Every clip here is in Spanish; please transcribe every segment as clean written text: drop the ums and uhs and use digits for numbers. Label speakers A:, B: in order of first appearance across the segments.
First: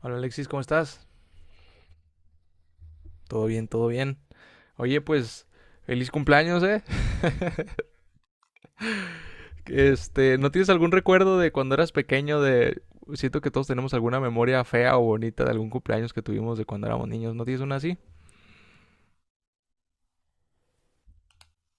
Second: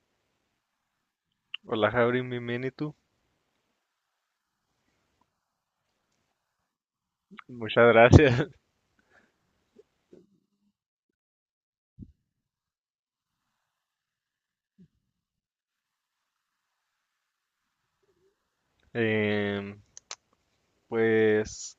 A: Hola Alexis, ¿cómo estás?
B: Hola, Javrin, bienvenido.
A: Todo bien, todo bien. Oye, pues feliz cumpleaños, ¿eh?
B: Muchas gracias.
A: Este, ¿no tienes algún recuerdo de cuando eras pequeño de siento que todos tenemos alguna memoria fea o bonita de algún cumpleaños que tuvimos de cuando éramos niños? ¿No tienes una así?
B: Em, pues,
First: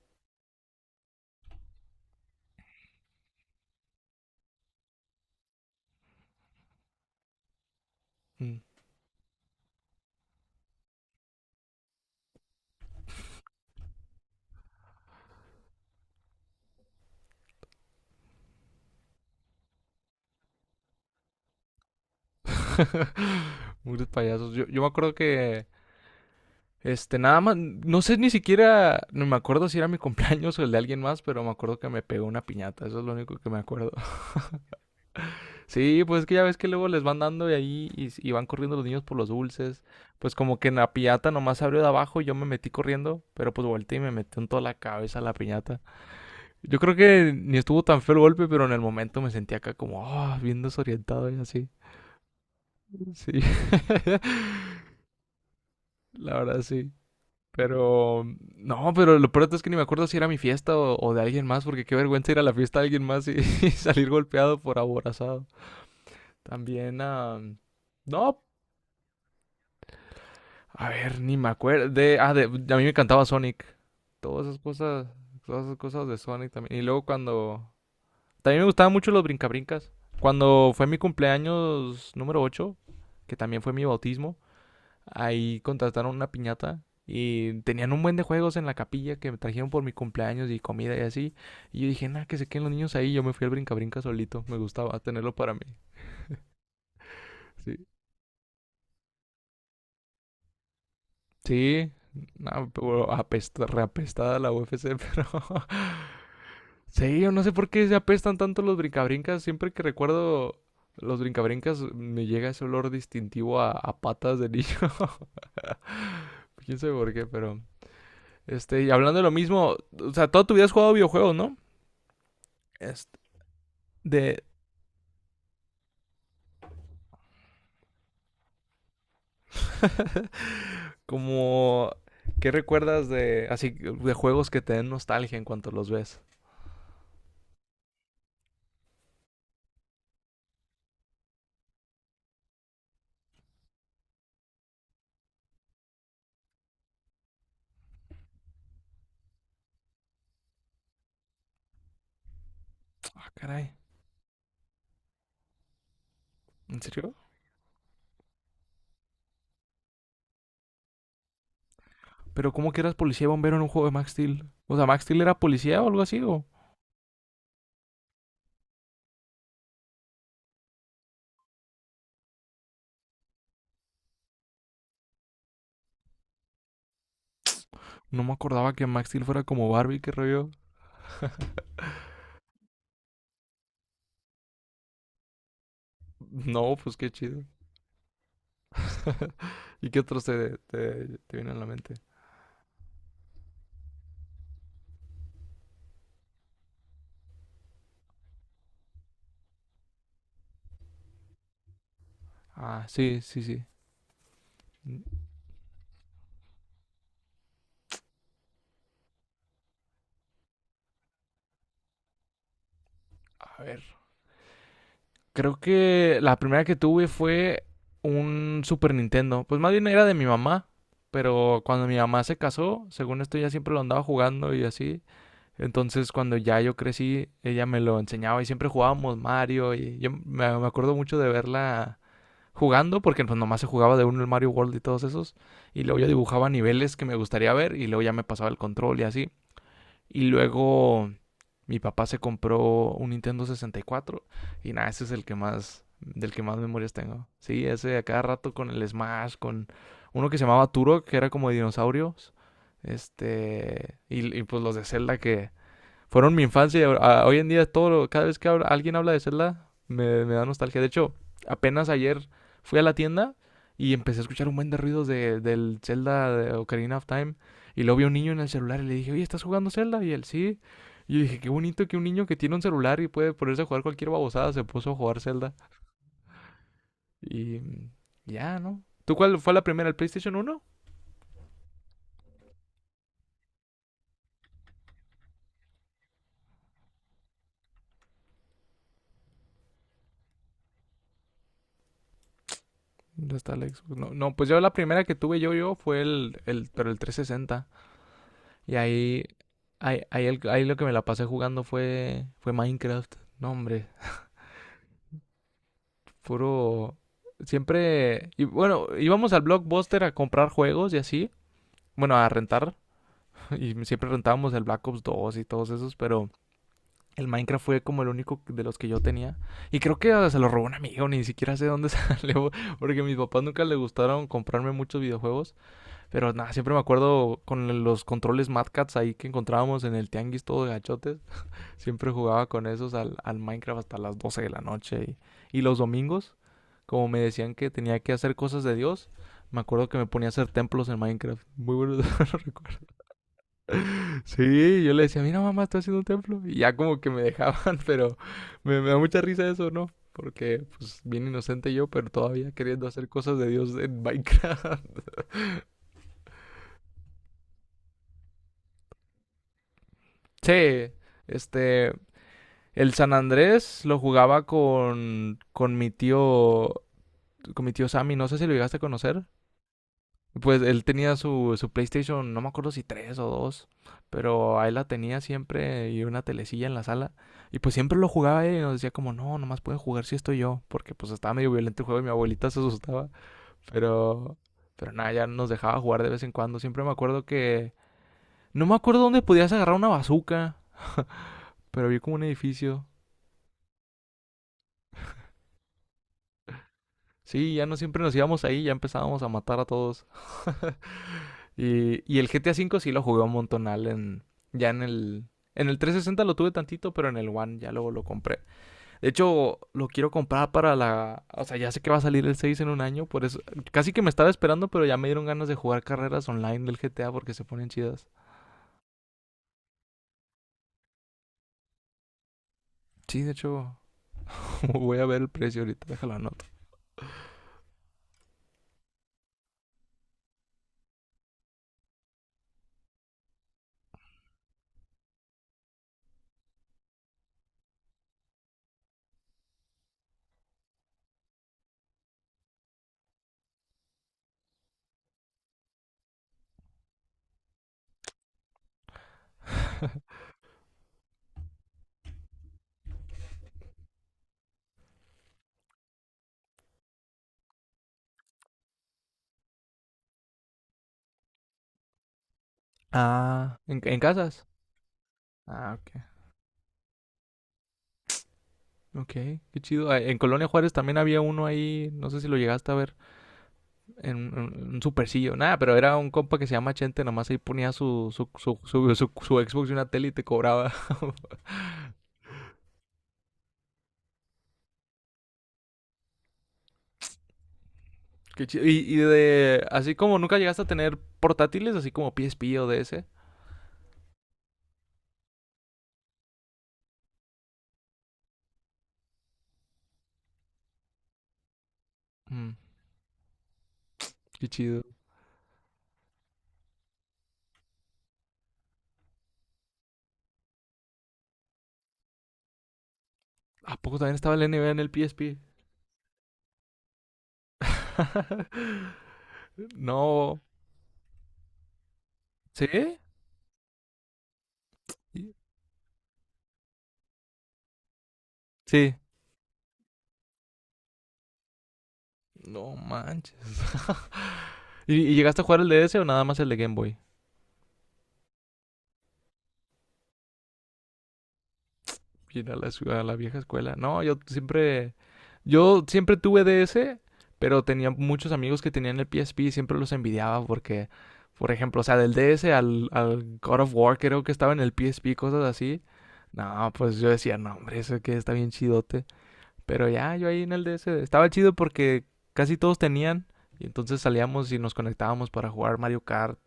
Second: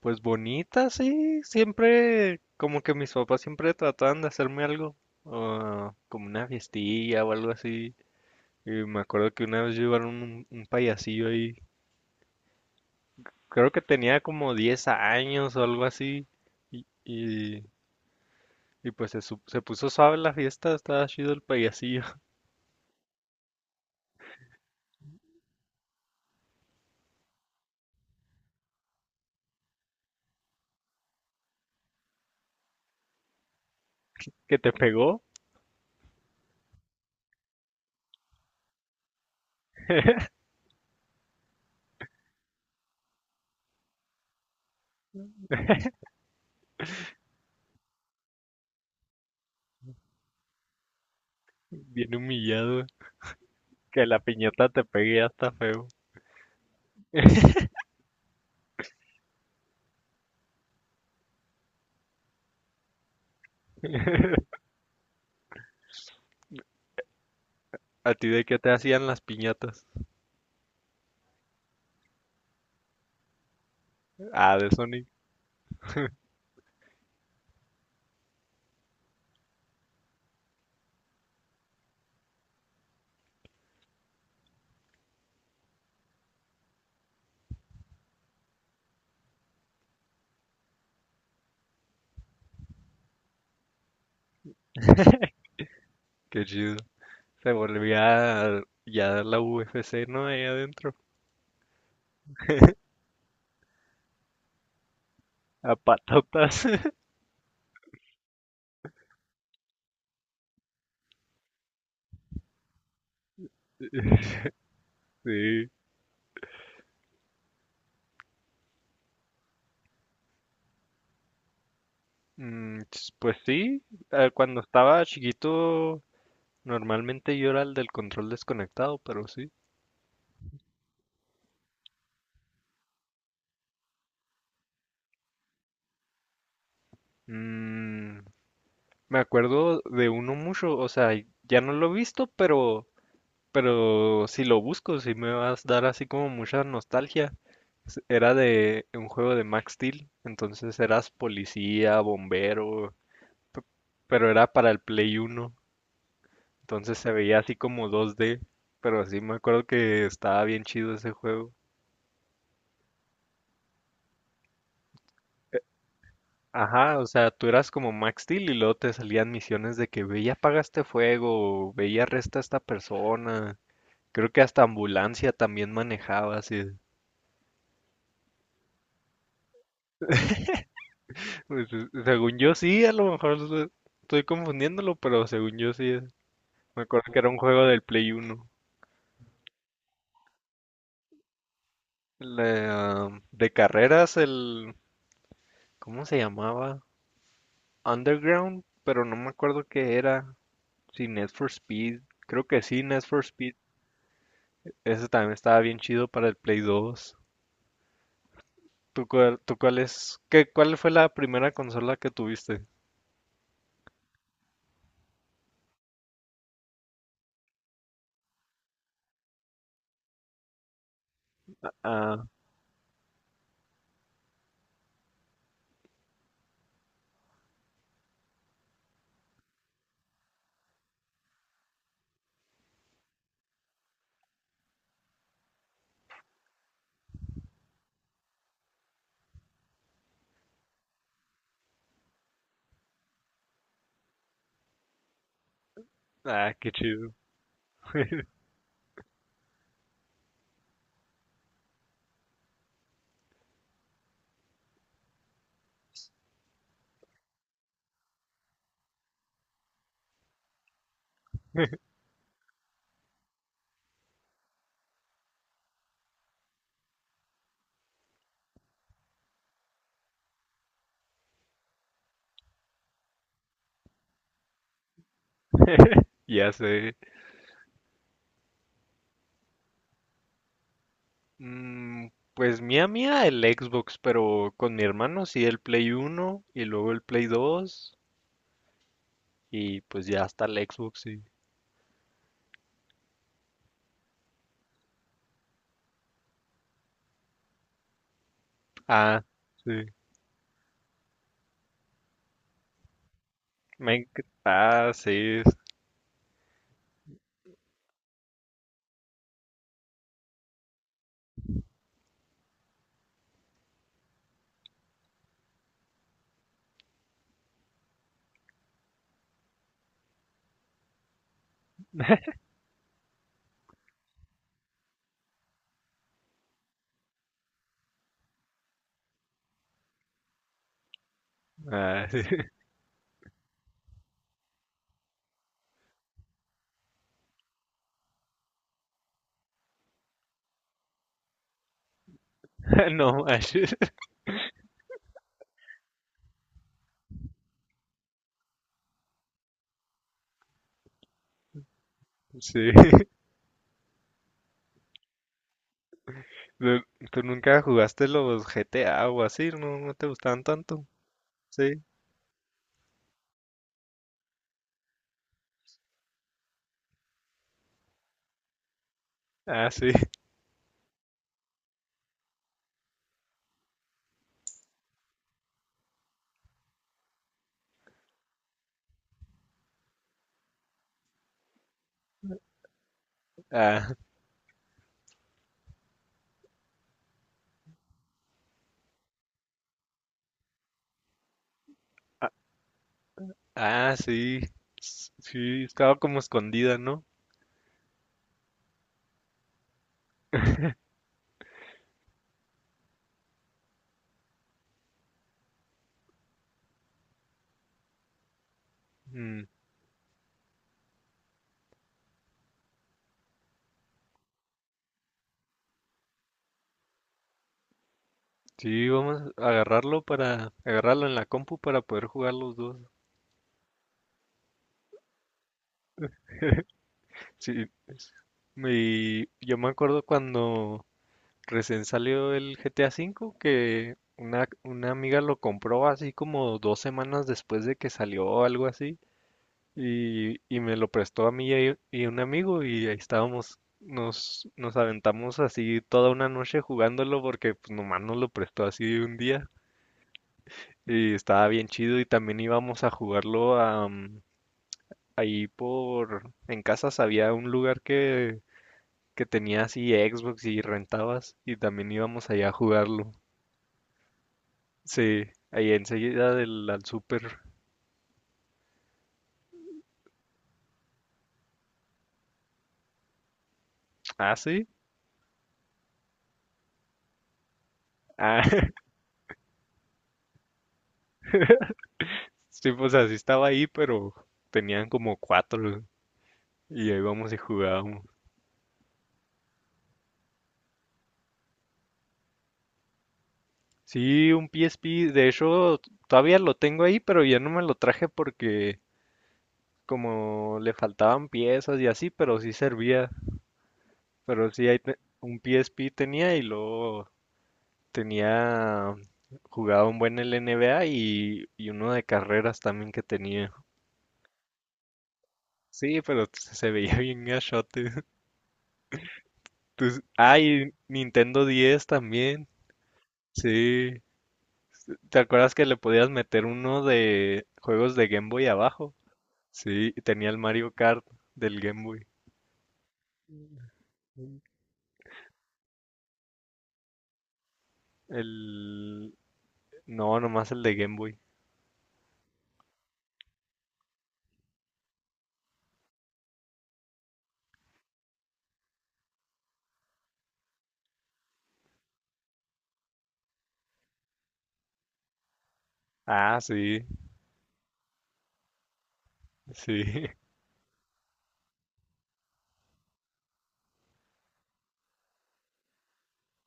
B: pues bonita, sí. Siempre, como que mis papás siempre trataban de hacerme algo, como una fiestilla o algo así.
A: Mm.
B: Y me acuerdo que una vez llevaron un payasillo ahí. Creo que tenía como 10 años o algo así. Y, y, y pues se puso suave la fiesta, estaba chido el payasillo.
A: Muchos payasos. Yo me acuerdo que nada más no sé ni siquiera no me acuerdo si era mi cumpleaños o el de alguien más, pero me acuerdo que me pegó una piñata, eso es lo único que me acuerdo.
B: Que te pegó,
A: Sí, pues es que ya ves que luego les van dando de ahí y, y van corriendo los niños por los dulces. Pues como que en la piñata nomás abrió de abajo y yo me metí corriendo, pero pues volteé y me metió en toda la cabeza la piñata. Yo creo que ni estuvo tan feo el golpe, pero en el momento me sentí acá como, bien desorientado y así.
B: bien humillado.
A: Sí.
B: Que la piñata te pegue ya está feo.
A: La verdad sí. Pero, no, pero lo peor es que ni me acuerdo si era mi fiesta o de alguien más, porque qué vergüenza ir a la fiesta de alguien más y, y salir golpeado por aborazado. También,
B: ¿A ti
A: no,
B: de qué te hacían las piñatas?
A: a ver, ni me acuerdo. A mí me encantaba Sonic. Todas
B: Ah,
A: esas
B: de
A: cosas,
B: Sonic.
A: todas esas cosas de Sonic también. Y luego cuando. También me gustaban mucho los brincabrincas. Cuando fue mi cumpleaños número 8, que también fue mi bautismo, ahí contrataron una piñata y tenían un buen de juegos en la capilla que me trajeron por mi cumpleaños y comida y así. Y yo dije, nada, que se queden los niños ahí. Yo me fui al brincabrinca solito. Me gustaba tenerlo para mí.
B: Qué chido. Se
A: Sí.
B: volvía ya la UFC, ¿no? Ahí adentro.
A: Sí. No, pero reapestada la UFC, pero
B: A patatas.
A: sí, yo no sé por qué se apestan tanto los brincabrincas. Siempre que recuerdo los brincabrincas, me llega ese olor distintivo a patas de niño.
B: Sí.
A: Quién sabe por qué, pero. Y hablando de lo mismo, o sea, toda tu vida has jugado videojuegos, ¿no?
B: Mm, ch-
A: Este,
B: pues sí.
A: de.
B: Cuando estaba chiquito, normalmente yo era el del control desconectado, pero sí.
A: Como. ¿Qué recuerdas de. Así, de juegos que te den nostalgia en cuanto los ves?
B: Mm, me acuerdo de uno mucho. O sea, ya no lo he visto, pero si lo busco, si me vas a dar así como mucha nostalgia. Era de un juego de Max Steel, entonces eras policía, bombero,
A: Ah,
B: pe-
A: caray.
B: pero era para el Play 1,
A: ¿En
B: entonces se
A: serio?
B: veía así como 2D, pero sí me acuerdo que estaba bien chido ese juego.
A: Pero ¿cómo que eras policía y bombero en un juego de Max Steel? O sea, ¿Max Steel era policía o algo así? ¿O?
B: Ajá, o sea, tú eras como Max Steel y luego te salían misiones de que ve y apaga este fuego, ve y arresta a esta persona. Creo que hasta ambulancia también manejabas y
A: No me acordaba que Max Steel fuera como Barbie, qué rollo.
B: pues, según yo sí, a lo mejor estoy confundiéndolo, pero según yo sí. Es.
A: No,
B: Me
A: pues qué
B: acuerdo que era un
A: chido.
B: juego del Play 1.
A: ¿Y qué otros te vienen a la mente?
B: De carreras, el, ¿cómo se llamaba? Underground, pero no me acuerdo qué era. Si Need for Speed. Creo que sí,
A: Ah,
B: Need for
A: sí, sí,
B: Speed.
A: sí.
B: Ese también estaba bien chido para el Play 2. ¿Tú cuál es? ¿Qué, cuál fue la primera consola que tuviste?
A: A ver. Creo que la primera que tuve fue un Super Nintendo. Pues más bien era de mi mamá. Pero cuando mi mamá
B: Ah,
A: se casó, según esto, ya siempre lo andaba jugando y así. Entonces, cuando ya yo crecí, ella me lo enseñaba y siempre jugábamos Mario. Y yo me acuerdo mucho de verla jugando, porque pues nomás se jugaba de uno el Mario World y todos esos. Y luego yo dibujaba niveles que me gustaría ver y luego ya me pasaba el control y así. Y luego mi papá se compró un Nintendo 64 y cuatro, y nada, ese es el que más, del que
B: ah,
A: más
B: qué
A: memorias
B: chido.
A: tengo. Sí, ese a cada rato con el Smash, con uno que se llamaba Turok, que era como de dinosaurios. Y pues los de Zelda que fueron mi infancia. Y Hoy en día, todo, cada vez que alguien habla de Zelda, me da nostalgia. De hecho, apenas ayer fui a la tienda y empecé a escuchar un buen de ruidos de, del Zelda de Ocarina of Time. Y luego vi a un niño en el celular y le dije, oye, ¿estás jugando Zelda? Y él, sí. Y yo dije, qué bonito que un niño que tiene un celular y puede ponerse a jugar cualquier babosada se puso a jugar Zelda.
B: Ya sé.
A: Y ya, ¿no? ¿Tú cuál fue la primera? ¿El PlayStation 1?
B: Mm, pues mía, el Xbox, pero con mi hermano sí el Play 1 y luego el Play 2, y pues ya hasta el Xbox, sí.
A: Ya está la Xbox. No, no, pues yo la primera que tuve yo fue pero el 360. Y ahí,
B: Ah, sí.
A: ahí lo que me la pasé jugando fue, Minecraft. No, hombre,
B: Ah, sí.
A: puro. Siempre. Y bueno, íbamos al Blockbuster a comprar juegos y así. Bueno, a rentar. Y siempre rentábamos el Black Ops 2 y todos esos, pero el Minecraft fue como el único de los que yo tenía. Y creo que se lo robó un amigo, ni siquiera sé dónde salió, porque a mis papás nunca les gustaron comprarme muchos videojuegos. Pero nada, siempre me acuerdo con los controles Mad Cats ahí que encontrábamos en el tianguis todo de gachotes.
B: Ah,
A: Siempre
B: sí.
A: jugaba con esos al, al Minecraft hasta las 12 de la noche. Y los domingos, como me decían que tenía que hacer cosas de Dios, me acuerdo que me ponía a hacer templos en Minecraft. Muy buenos recuerdos.
B: No manches.
A: Sí, yo le decía, mira mamá, estoy haciendo un templo. Y ya como que me dejaban, pero me da mucha risa eso, ¿no? Porque, pues, bien inocente yo, pero todavía
B: Sí.
A: queriendo hacer cosas de Dios en Minecraft.
B: ¿Tú tú nunca jugaste los GTA o así? ¿No, no te gustaban tanto?
A: Sí,
B: Sí.
A: este, el San Andrés lo jugaba con mi tío, con mi tío Sammy. No sé si lo llegaste a conocer.
B: Ah, sí.
A: Pues él tenía su, PlayStation, no me acuerdo si tres o dos, pero ahí la tenía siempre y una telecilla en la sala. Y pues siempre lo jugaba él y nos decía como, no, nomás puede jugar si estoy yo, porque pues estaba medio violento el juego y mi abuelita se asustaba.
B: Ah,
A: Pero, pero nada, ya nos dejaba jugar de vez en cuando. Siempre me acuerdo que, no me acuerdo dónde podías agarrar una bazuca, pero vi como un edificio.
B: ah, sí. Sí, estaba como escondida, ¿no?
A: Sí, ya no siempre nos íbamos ahí, ya empezábamos a matar a todos. Y el GTA V sí lo jugué un montonal ya en el 360 lo tuve tantito, pero en el One ya luego lo compré. De
B: Mm.
A: hecho, lo quiero comprar para la, o sea, ya sé que va a salir el 6 en un año, por eso, casi que me estaba esperando, pero ya me dieron ganas de jugar carreras online del GTA porque se ponen chidas.
B: Sí, vamos a agarrarlo, para agarrarlo en la compu, para poder jugar los dos.
A: Sí, de hecho, voy a ver el precio ahorita, déjalo anoto.
B: Sí, y yo me acuerdo cuando recién salió el GTA V, que una amiga lo compró así como 2 semanas después de que salió o algo así. Y me lo prestó a mí y un amigo, y ahí estábamos, nos aventamos así toda una noche jugándolo, porque pues, nomás nos lo prestó así un día. Y estaba bien chido, y también íbamos a jugarlo a, ahí por, en casas había un lugar que tenía así Xbox y rentabas, y también íbamos allá a jugarlo.
A: Ah, ¿en casas?
B: Sí, ahí
A: Ah, ok.
B: enseguida del al súper.
A: Ok, qué chido. Ah, en Colonia Juárez también había uno ahí, no sé si lo llegaste a ver,
B: Ah, sí.
A: en un supercillo. Nada, pero era un compa que se llama Chente, nomás ahí ponía su, su,
B: Ah,
A: su, su, su- su Xbox y una tele y te cobraba.
B: sí, pues así estaba ahí, pero tenían como cuatro y ahí íbamos y jugábamos.
A: Qué chido. Y de, así como nunca llegaste a tener portátiles, así como PSP o DS.
B: Sí, un PSP, de hecho todavía lo tengo ahí, pero ya no me lo traje porque como le faltaban piezas y así, pero
A: Mm,
B: sí servía.
A: qué
B: Pero sí, ahí
A: chido.
B: un PSP tenía, y luego Tenía, jugaba un buen el NBA, y uno de carreras también que tenía.
A: ¿A poco también estaba el NBA en el PSP?
B: Sí, pero se veía bien gachote. Ah,
A: No.
B: y Nintendo 10 también.
A: ¿Sí?
B: Sí. ¿Te acuerdas que le podías meter uno de juegos de Game Boy
A: Sí.
B: abajo? Sí, y tenía el Mario Kart del Game Boy.
A: No manches.
B: Ujú.
A: ¿Y, y llegaste a jugar el DS o nada más el de Game Boy?
B: El. No, nomás el de Game Boy.
A: Ir a la, ciudad, a la vieja escuela. No, yo siempre tuve DS, pero tenía muchos amigos que tenían el PSP y siempre los envidiaba porque, por ejemplo, o sea, del DS al God of War creo que estaba en el PSP, cosas así.
B: Ah,
A: No,
B: sí,
A: pues yo decía, no, hombre, eso que está bien chidote. Pero
B: sí,
A: ya, yo ahí en el DS estaba chido porque casi todos tenían. Y entonces salíamos y nos conectábamos para jugar Mario Kart.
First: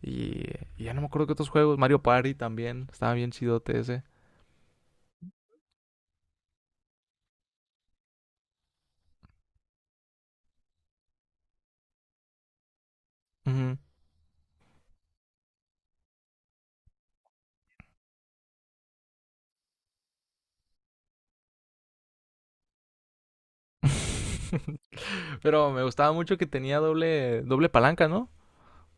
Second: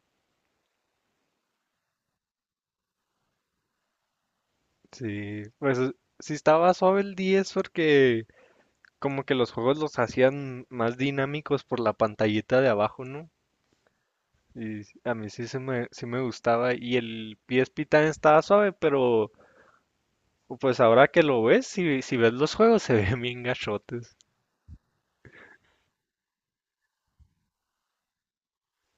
A: Y, y ya no me acuerdo qué otros juegos. Mario Party también. Estaba bien chidote ese.
B: sí. Pues sí estaba suave el 10 porque como que los juegos los hacían más dinámicos por la pantallita de abajo, ¿no?
A: Ujú.
B: Y a mí sí, se me, sí me gustaba. Y el PSP también estaba suave, pero pues ahora que lo ves, si, si ves los juegos, se ven bien gachotes.
A: Pero me gustaba mucho que tenía doble, doble palanca, ¿no?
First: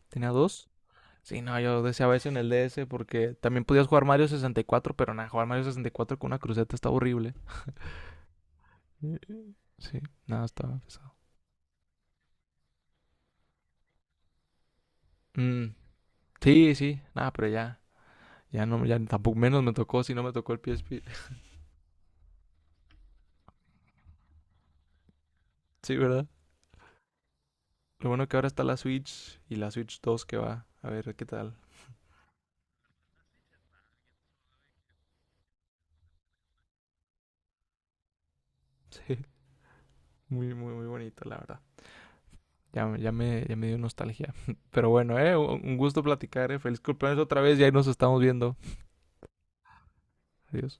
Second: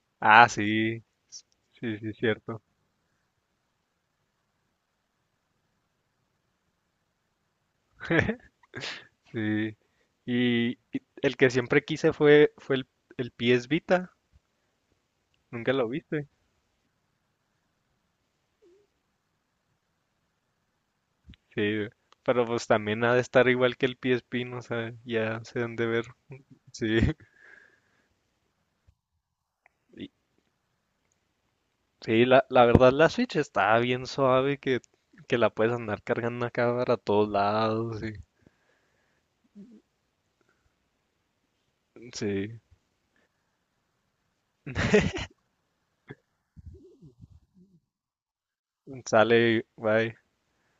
A: Tenía
B: Ah,
A: dos.
B: sí,
A: Sí, no, yo
B: sí, sí,
A: deseaba eso en el
B: cierto.
A: DS porque también podías jugar Mario 64, pero nada, jugar Mario 64 con una cruceta está horrible.
B: Sí.
A: Sí, nada,
B: Y
A: estaba pesado.
B: el que siempre quise fue el PS Vita.
A: Mm,
B: ¿Nunca lo viste?
A: sí, sí, nada, pero ya, ya no, ya tampoco menos me tocó si no me tocó el PSP.
B: Sí, pero pues también ha de estar igual que el PSP, no sé, ya se han de
A: Sí,
B: ver.
A: ¿verdad?
B: Sí.
A: Lo bueno que ahora está la Switch y la Switch
B: Y,
A: 2 que va. A ver qué tal.
B: sí, la verdad la Switch está bien suave, que la puedes andar cargando acá para todos lados. y-
A: Sí, muy, muy, muy bonito, la verdad.
B: sí,
A: Ya, ya me dio nostalgia. Pero bueno, un gusto platicar, eh. Feliz cumpleaños otra vez y ahí nos estamos viendo.
B: sale, bye.
A: Adiós.